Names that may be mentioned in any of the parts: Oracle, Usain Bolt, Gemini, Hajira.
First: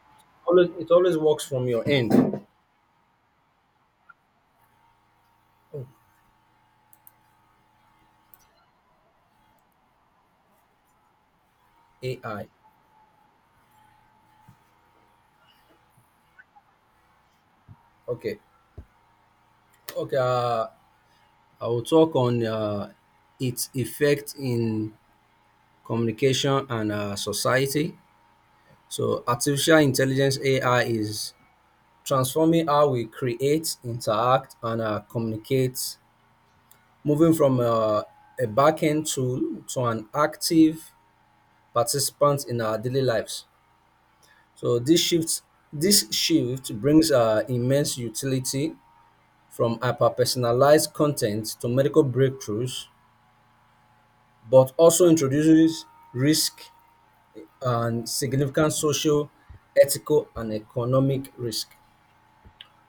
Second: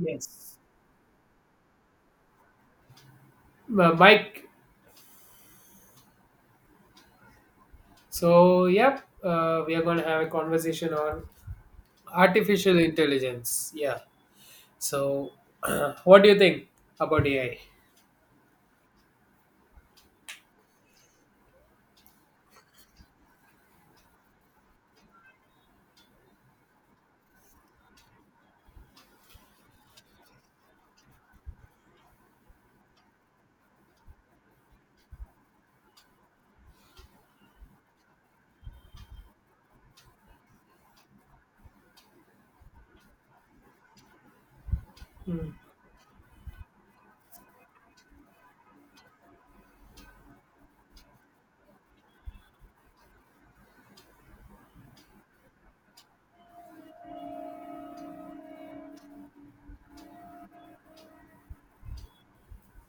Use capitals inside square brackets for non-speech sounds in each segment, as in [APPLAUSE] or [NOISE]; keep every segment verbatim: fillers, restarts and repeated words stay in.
Yes. Always it always works from your end. Uh, Mike, Oh, so yep, uh, we are going to have a conversation on AI. artificial intelligence. Yeah. So, [CLEARS THROAT] what do you think about A I? Okay okay uh, I will talk on uh, its effect in communication and uh, society. So artificial intelligence, AI, is transforming how we create, interact, and uh, communicate, moving from uh, a back-end tool to an active participant in our daily lives. so this shift Hmm. this shift brings uh, immense utility, from hyper-personalized content to medical breakthroughs, but also introduces risk and significant social, ethical, and economic risk.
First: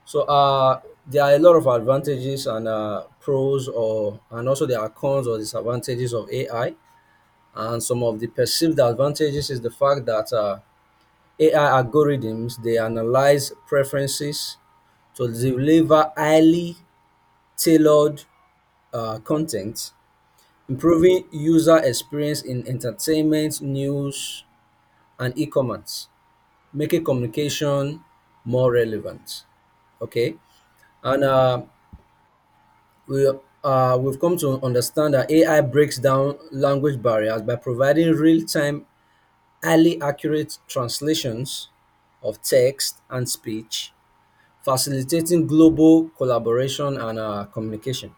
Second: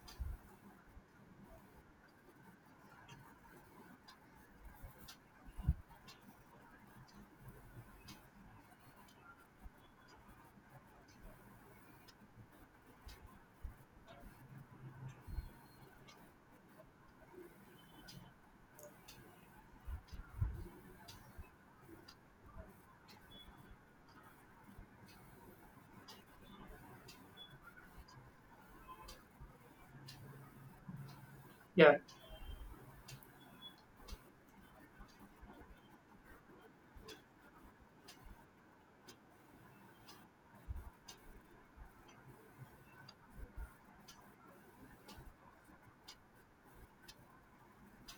So uh, there are a lot of advantages and uh, pros, or and also there are cons or disadvantages of A I. And some of the perceived advantages is the fact that uh, A I algorithms, they analyze preferences to deliver highly tailored uh, content, improving user experience in entertainment, news, and e-commerce, making communication more relevant. Okay, and uh, Yeah. we uh, we've come to understand that A I breaks down language barriers by providing real-time, highly accurate translations of text and speech, facilitating global collaboration and uh, communication.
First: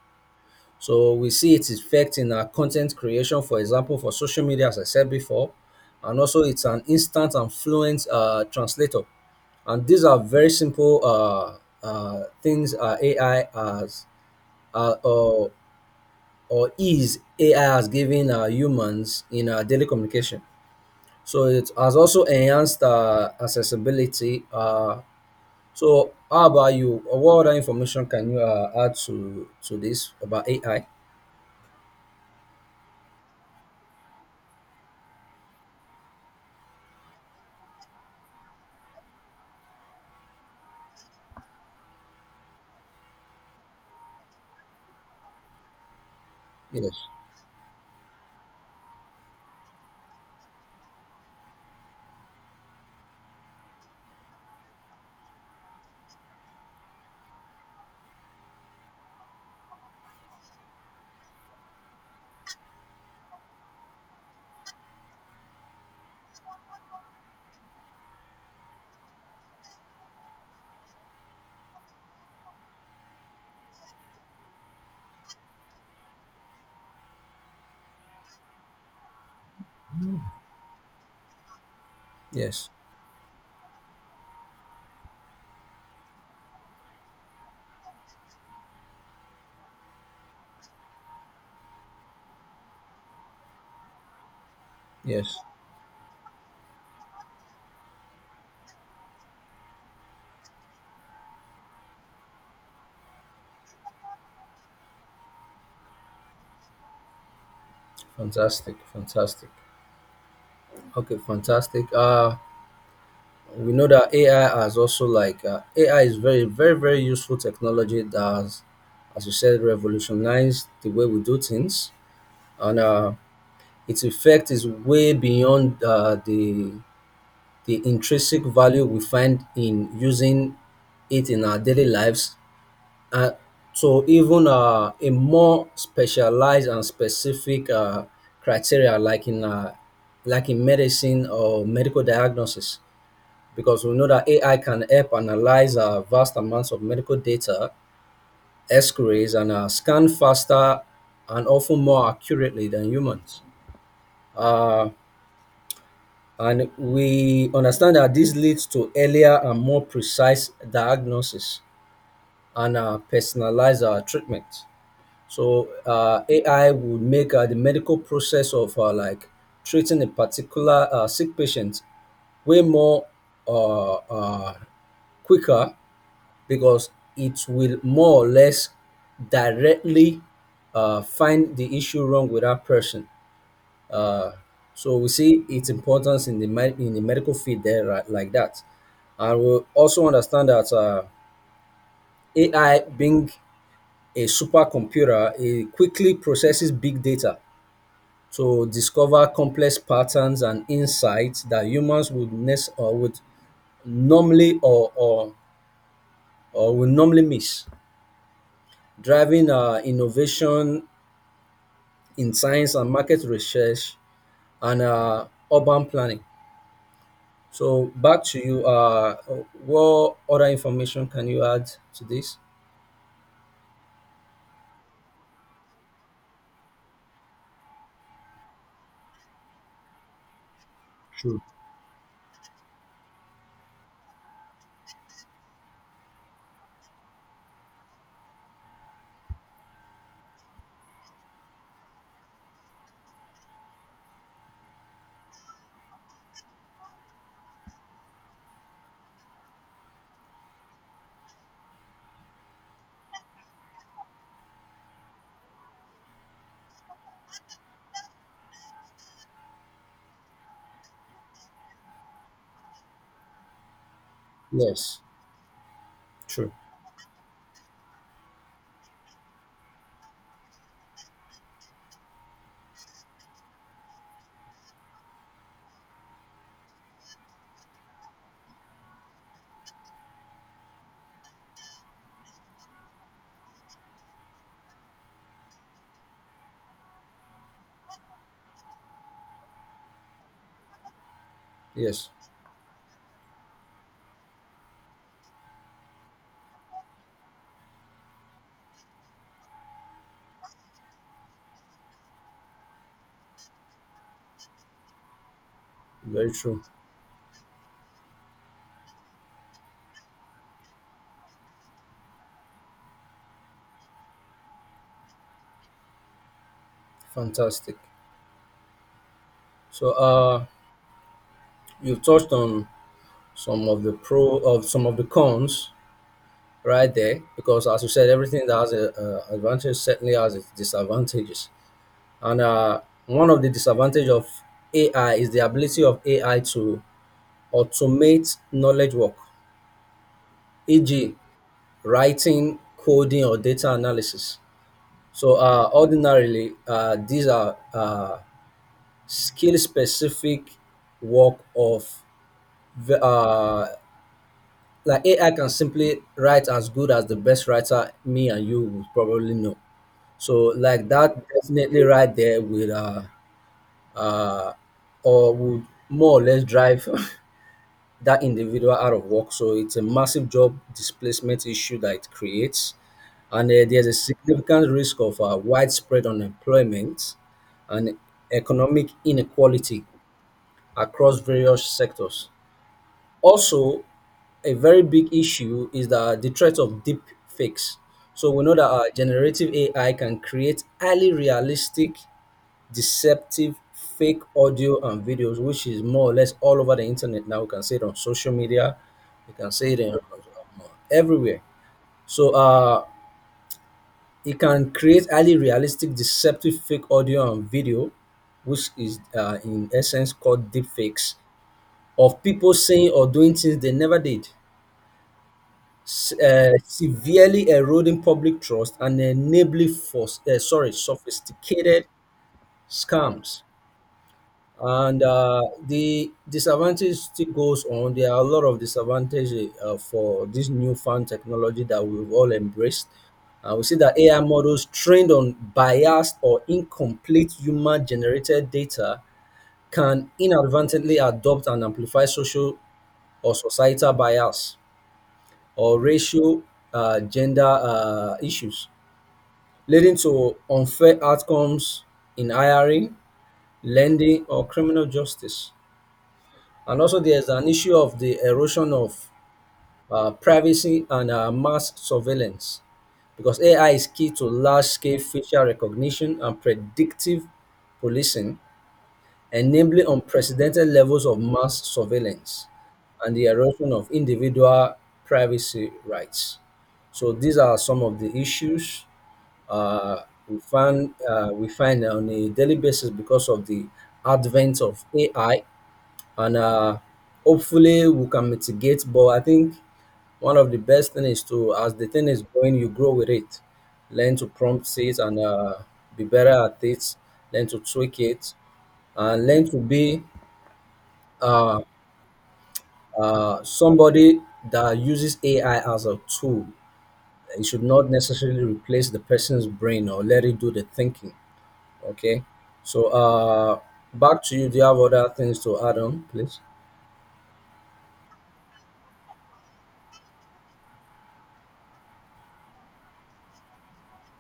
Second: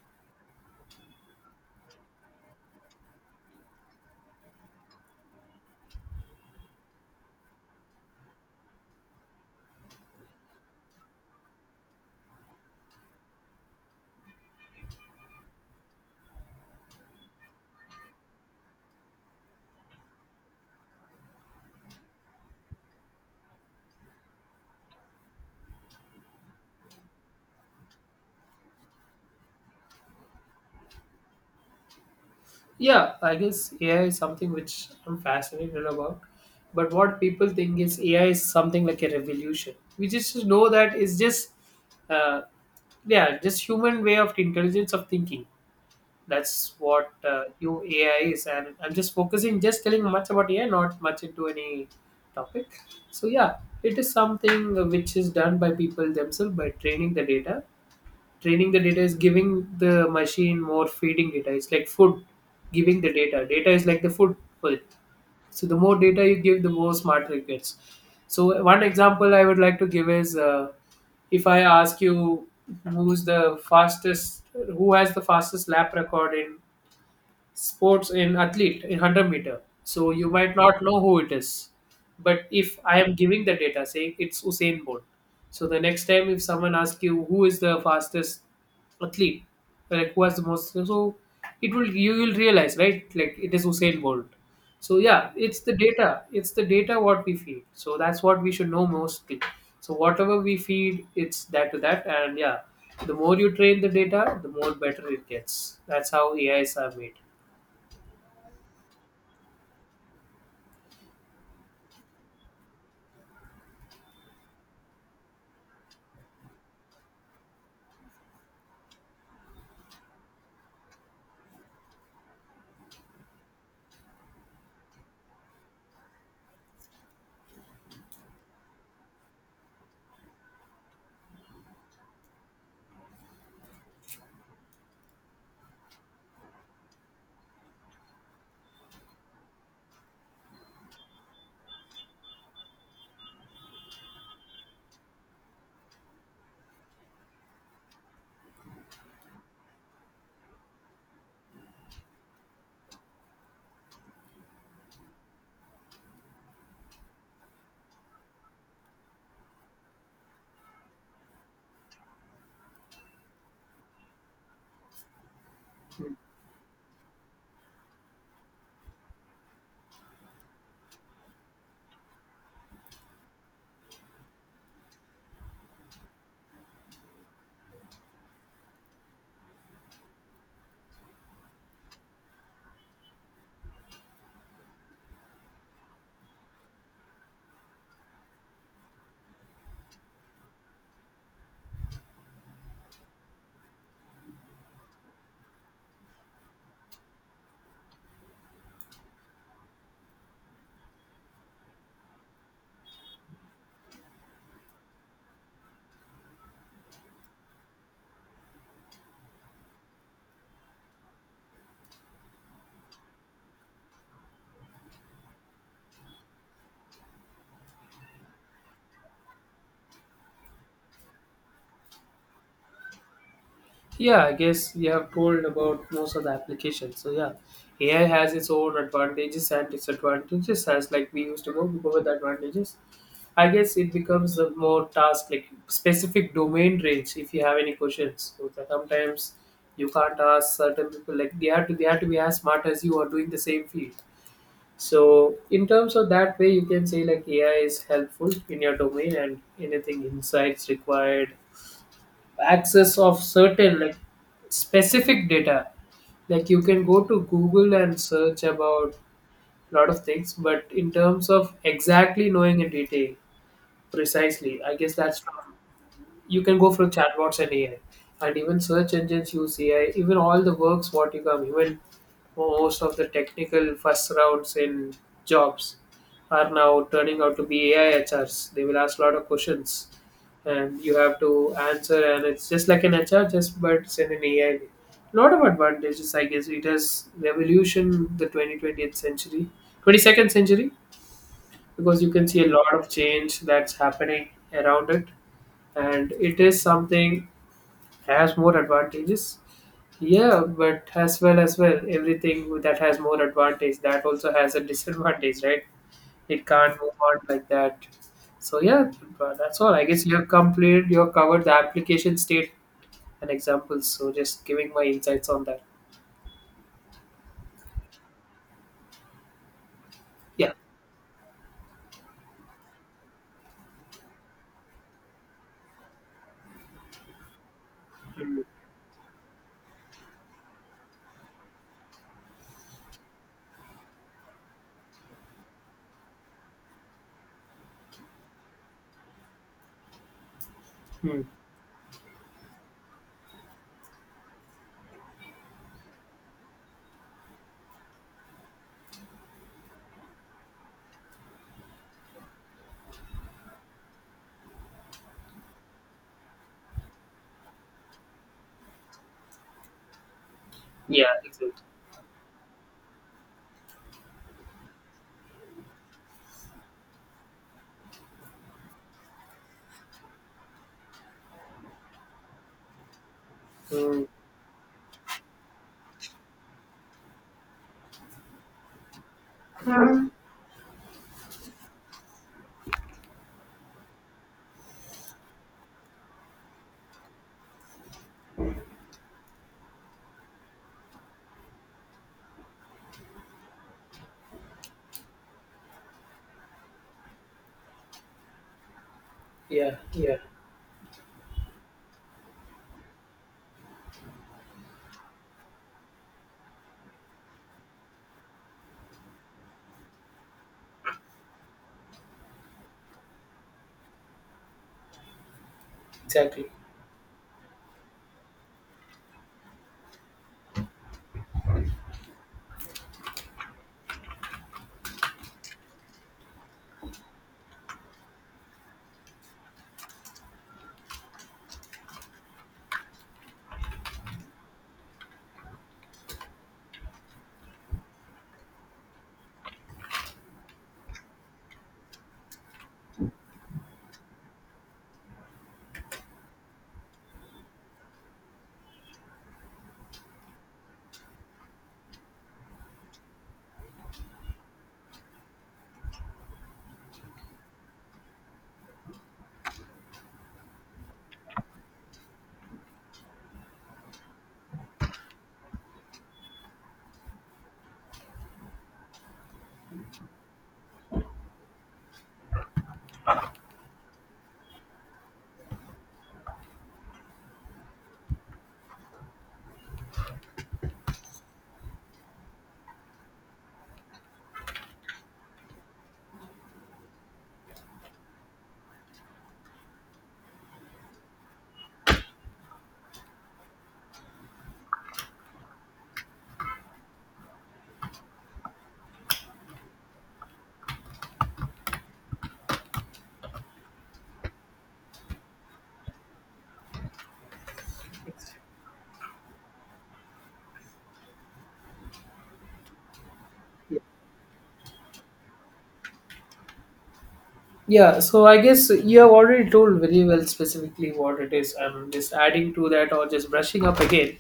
So we see its effect in our content creation, for example, for social media, as I said before, and also it's an instant and fluent uh, translator. And these are very simple uh, uh, things uh, A I has uh, or or ease A I has given uh, humans in uh, daily communication. So it has also enhanced uh, accessibility. Uh, so how about you? What other information can you uh, add to to this about A I? Yeah, I guess A I is something which I'm fascinated about. But what people think is A I is something like a revolution. We just know that it's just, uh, yeah, just human way of intelligence of thinking. That's Yes. what uh, new A I is, and I'm just focusing, just telling much about A I, not much into any topic. So yeah, it is something which is done by people themselves by training the data. Training the data is giving the machine more feeding data. It's like food, giving the data. Data is like the food for it. So the more data you give, the more smarter it gets. So one example I would like to give is uh, if I ask you who's the fastest, who has the fastest lap record in sports in athlete in one hundred meter, so you might not know who it is. But Yes. if I am giving the data, saying it's Usain Bolt, so the next time if someone asks you who is the fastest athlete, like who has the most, so it will you will realize, right, like it is Usain Bolt. So yeah, Yes, it's the data it's the data what we feed, so that's what we should know mostly. So whatever we feed, it's that to that. And yeah, the more you train the data, the more better it gets. That's how AIs are made. fantastic, fantastic. Okay, fantastic. Uh, we know that A I has also, like, uh, A I is very, very, very useful technology that has, as you said, revolutionized the way we do things, and uh, its effect is way beyond uh, the the intrinsic value we find in using it in our daily lives, and to even uh, a more specialized and specific uh, criteria, like in uh, like in medicine or medical diagnosis, because we know that A I can help analyze uh, vast amounts of medical data, X-rays, and uh, scan faster and often more accurately than humans. Uh, and we understand that this leads to earlier and more precise diagnosis and uh, personalize our treatment. So uh, A I would make uh, the medical process of uh, like treating a particular uh, sick patient way more uh, uh, quicker, because it will more or less directly uh, find the issue wrong with that person. Uh, so we see its importance in the med- in the medical field there, right, like that, and we also understand that uh, A I being a supercomputer, it quickly processes big data to discover complex patterns and insights that humans would nes- or would normally or, or, or would normally miss, driving uh, innovation in science and market research and uh, urban planning. So back to you. Uh, what other information can you add to this? Yeah, I guess we have told about most of the applications. So yeah, A I has its own advantages and disadvantages. As like we True. used to go, we go with the advantages. I guess it becomes a more task like specific domain range if you have any questions. So that sometimes you can't ask certain people, like they have to they have to be as smart as you are doing the same field. So in terms of that way, you can say like A I is helpful in your domain, and anything insights required, access of certain like specific data, like you can go to Google and search about a lot of things, but in terms of exactly knowing in detail precisely, I guess Yes, that's from, you true. can go for chatbots and AI, and even search engines use AI, even all the works what you come, even most of the technical first rounds in jobs are now turning out to be AI HRs. They will ask a lot of questions and you have to answer, and it's just like an H R just but send an A I. Lot of advantages, I guess it has revolution the twenty twentieth century, twenty second century, because Yes, you can see a lot of change that's happening around it, and it is something has more advantages. Yeah, but as well as well everything that has more advantage, that also has a disadvantage, right? very It true. can't move on like that. So yeah, but that's all, I guess. You have completed you have covered the application state. An example. So just giving my insights on that. Fantastic. So, uh, Yeah. you've touched on some of the pro of some of the cons right there, because as you said, Mm. everything that has a, a advantage certainly has its disadvantages, and uh, one of the disadvantage of AI is the ability of AI to automate knowledge work, e.g. Mm. writing, coding, or data analysis. So uh, ordinarily uh, these are uh, skill specific work of ve- uh, like A I can simply write as good as the best writer, me and you would probably know. So like Yeah. that, Exactly. definitely, right, there will uh, uh or would more or less drive [LAUGHS] that individual out of work. So it's a massive job displacement issue that it creates. And uh, there's a Mm. significant risk of uh, widespread unemployment and economic inequality across various sectors. Also, a very big issue is that the threat of deep fakes. So we know that uh, generative A I can create highly realistic, deceptive, fake audio and videos, which is more or less all over the internet now. We can see it on social media, we can see Yeah. it in, Yeah. uh, everywhere. So uh, it can create highly realistic, deceptive, fake audio and video, which is uh, in essence called deep fakes, of people saying or doing things they never did. s- Exactly. Uh, severely eroding public trust and enabling for uh, sorry, sophisticated scams. And uh, the disadvantage still goes on. There are a lot of disadvantages eh, uh, for this newfound technology that we've all embraced. Uh, we see that A I models trained on biased or incomplete human generated data can inadvertently adopt and amplify social or societal bias, or racial, uh, gender uh, issues, leading to unfair outcomes in hiring, lending, or criminal justice. And also, there's an issue of the erosion of uh, privacy and uh, mass surveillance, because A I is key to large scale facial recognition and predictive policing, enabling unprecedented levels of mass surveillance and the erosion of individual privacy rights. So these are some of the issues uh, we find uh, we find on a daily basis because of the advent of A I, and uh, hopefully we can mitigate. But I think one of the best thing is to, as the thing is going, you grow with it, learn to prompt it and uh, be better at it, learn to tweak it, and learn to be uh, uh, somebody that uses A I as a tool. It should not Ex- necessarily replace the person's brain or let it do the thinking. Okay, so uh, Yeah. back to you. Do you have other things to add on, please? Yeah, so I guess you have already told very well specifically what it is. I'm just adding to that or just brushing up again.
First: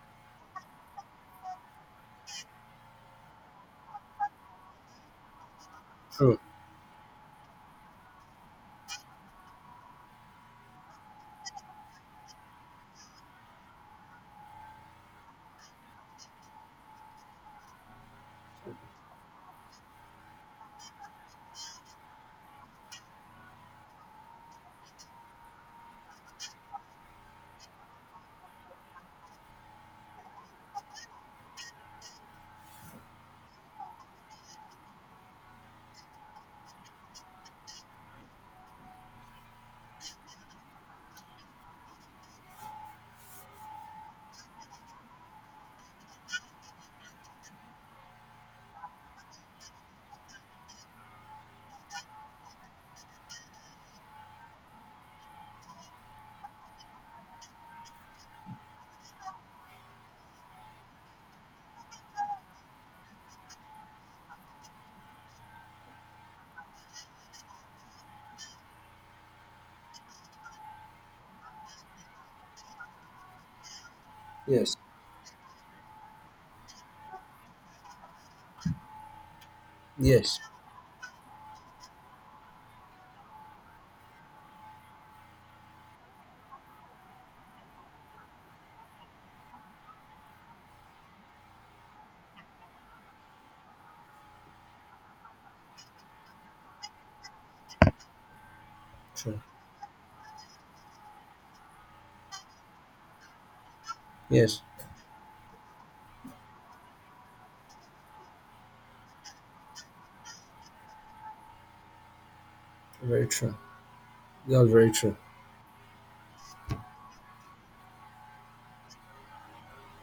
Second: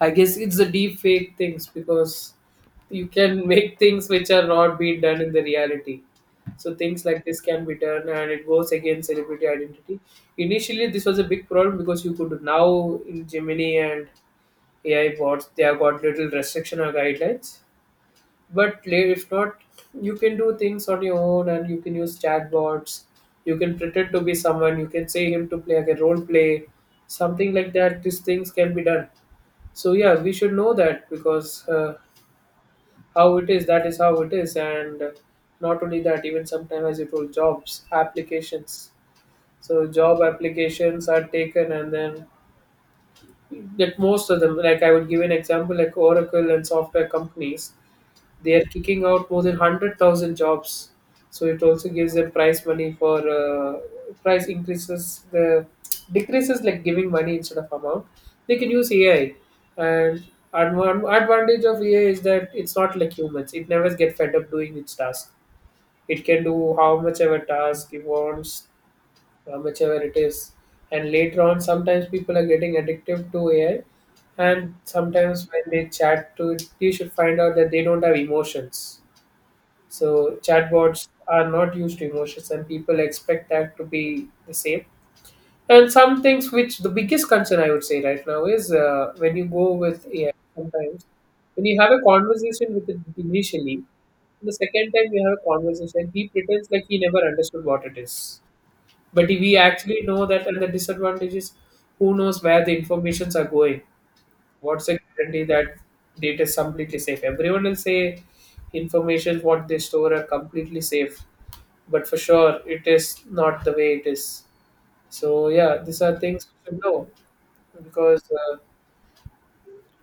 I guess it's the deep fake things because you can [LAUGHS] make things which are not being done in the reality. True. So things like this can be done, and it goes against celebrity identity. Initially, this was a big problem because you could now in Gemini and A I bots, they have got little restriction or guidelines. But la- if not, you can do things on your own and you can use chatbots. You can pretend to be someone. You can say him to play like a role play, something like that. These things can be done. So yeah, we should know that because uh, how it is, that is how it is. And not only that, even sometimes as you told, jobs applications. So job applications are taken, and then that most of them, like I would give an example, like Oracle and software companies, they are kicking out more than one hundred thousand jobs. So it also gives them prize money for uh, price increases the decreases, like giving money instead of amount, they can use AI. And advan- advantage of AI is that it's not like humans, it never get fed up doing its task. It can do how much ever task it wants, uh, whichever it is. And later on, sometimes people are getting addictive to A I, and Yes. sometimes when they chat to it, you should find out that they don't have emotions. So Yes. chatbots are not used to emotions, and people expect that to be the same. And some things which the biggest concern I would say right now is, uh, when you go with A I sometimes, when you have a conversation with it initially, the second time you have a conversation, he pretends like he never understood what it is, but True. we actually know that. And the disadvantage is, who knows where the informations are going, Yes. what's the guarantee that data is completely safe. Everyone will say information what they store are completely safe, but for sure it is Very true. not the way it is. That was very true. So yeah, these are things to know because, uh,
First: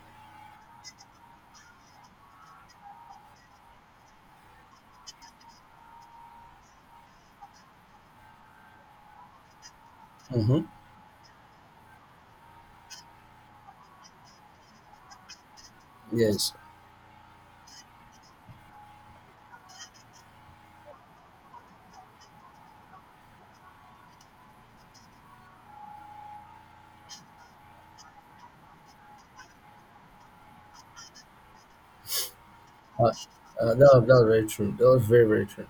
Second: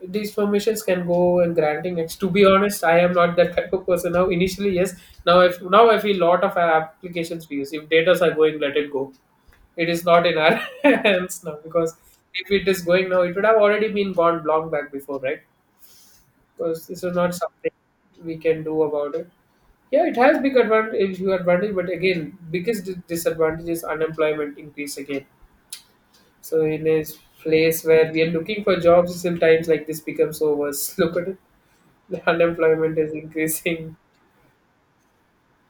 these permissions can go and granting it. To be honest, I am not that type of person. Now initially, yes, now I f- now I feel lot of applications we use, if data are going, let it go. It is not in our Mm-hmm. [LAUGHS] hands now, because if it is going now, it would have already been gone long back before, right? Yes. Because this is not something we can do about it. Yeah, it has big advantage, huge advantage, but again, biggest dis- disadvantage is unemployment increase again. So in a place where we are looking for jobs, sometimes like this becomes so worse. [LAUGHS] Look at it, the unemployment is Uh, uh, that, increasing. was, that was very true. That was very, very true.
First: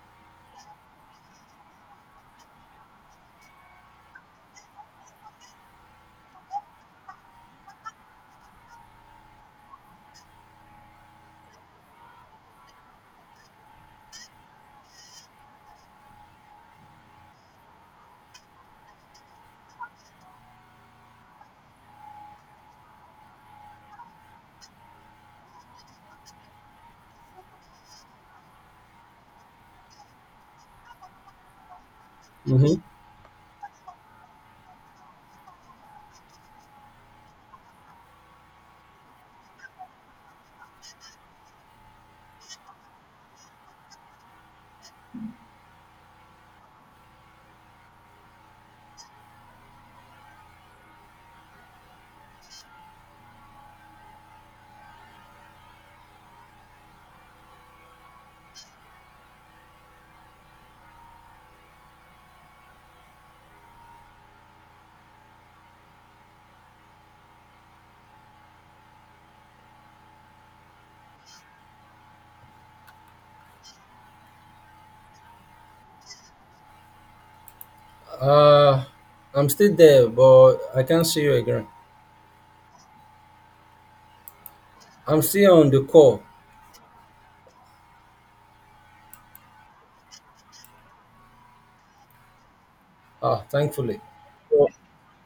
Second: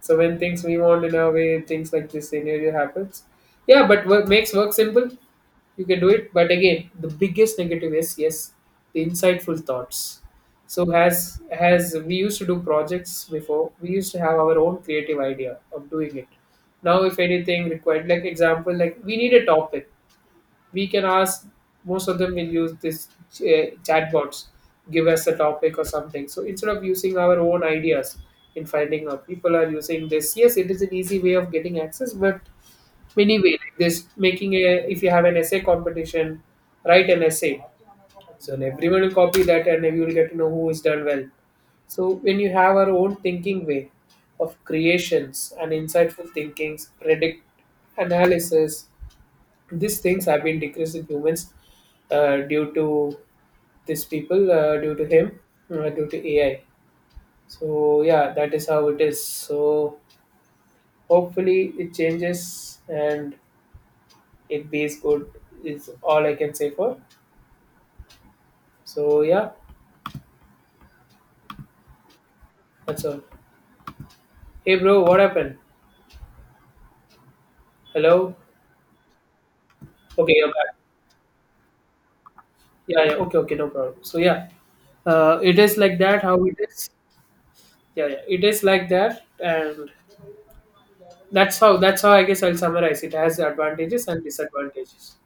So when things we want in our way, things like this scenario happens. Yeah, but work makes work simple. You can do it. But again, the biggest negative is, yes, the insightful thoughts. So as as we used to do projects before, we used to have our own creative idea of doing it. Now, if anything required, like example, like we need a topic, we can ask. Most of them will use this uh, chatbots, give us a topic or something. So instead of using our own ideas, in finding out, people are using this. Yes, it is an easy way of getting access, but Mm-hmm. many way like this, making a, if you have an essay competition, write an essay, so, and everyone will copy that and you will get to know who is done well. So when you have our own thinking way of creations and insightful thinkings, predict analysis, these things have been decreased in humans, uh, due to these people, uh, due to him, uh, due to A I. So yeah, that is how it is. So hopefully it changes, and it it is good. Is all I can say for. So yeah, that's all. Hey bro, what happened? Hello. Uh, I'm still there, Okay, you're but back. I can't see you again. Yeah, yeah. Okay, okay, no problem. So yeah, I'm uh, it still on is the like that. call. How it is? Yeah, yeah. It is like that. And That's how that's how I guess I'll summarize. It has Ah, thankfully. advantages and Oh. disadvantages.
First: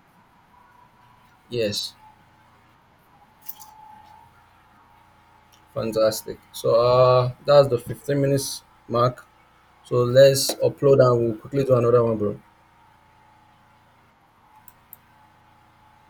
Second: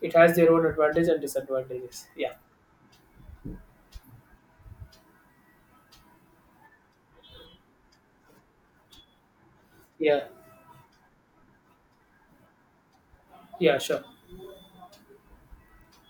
It has their own advantage and Yes. disadvantages. Yeah. Fantastic. So uh, that's the fifteen minutes mark. So Yeah. let's upload and we'll quickly do another one, bro. Yeah, sure.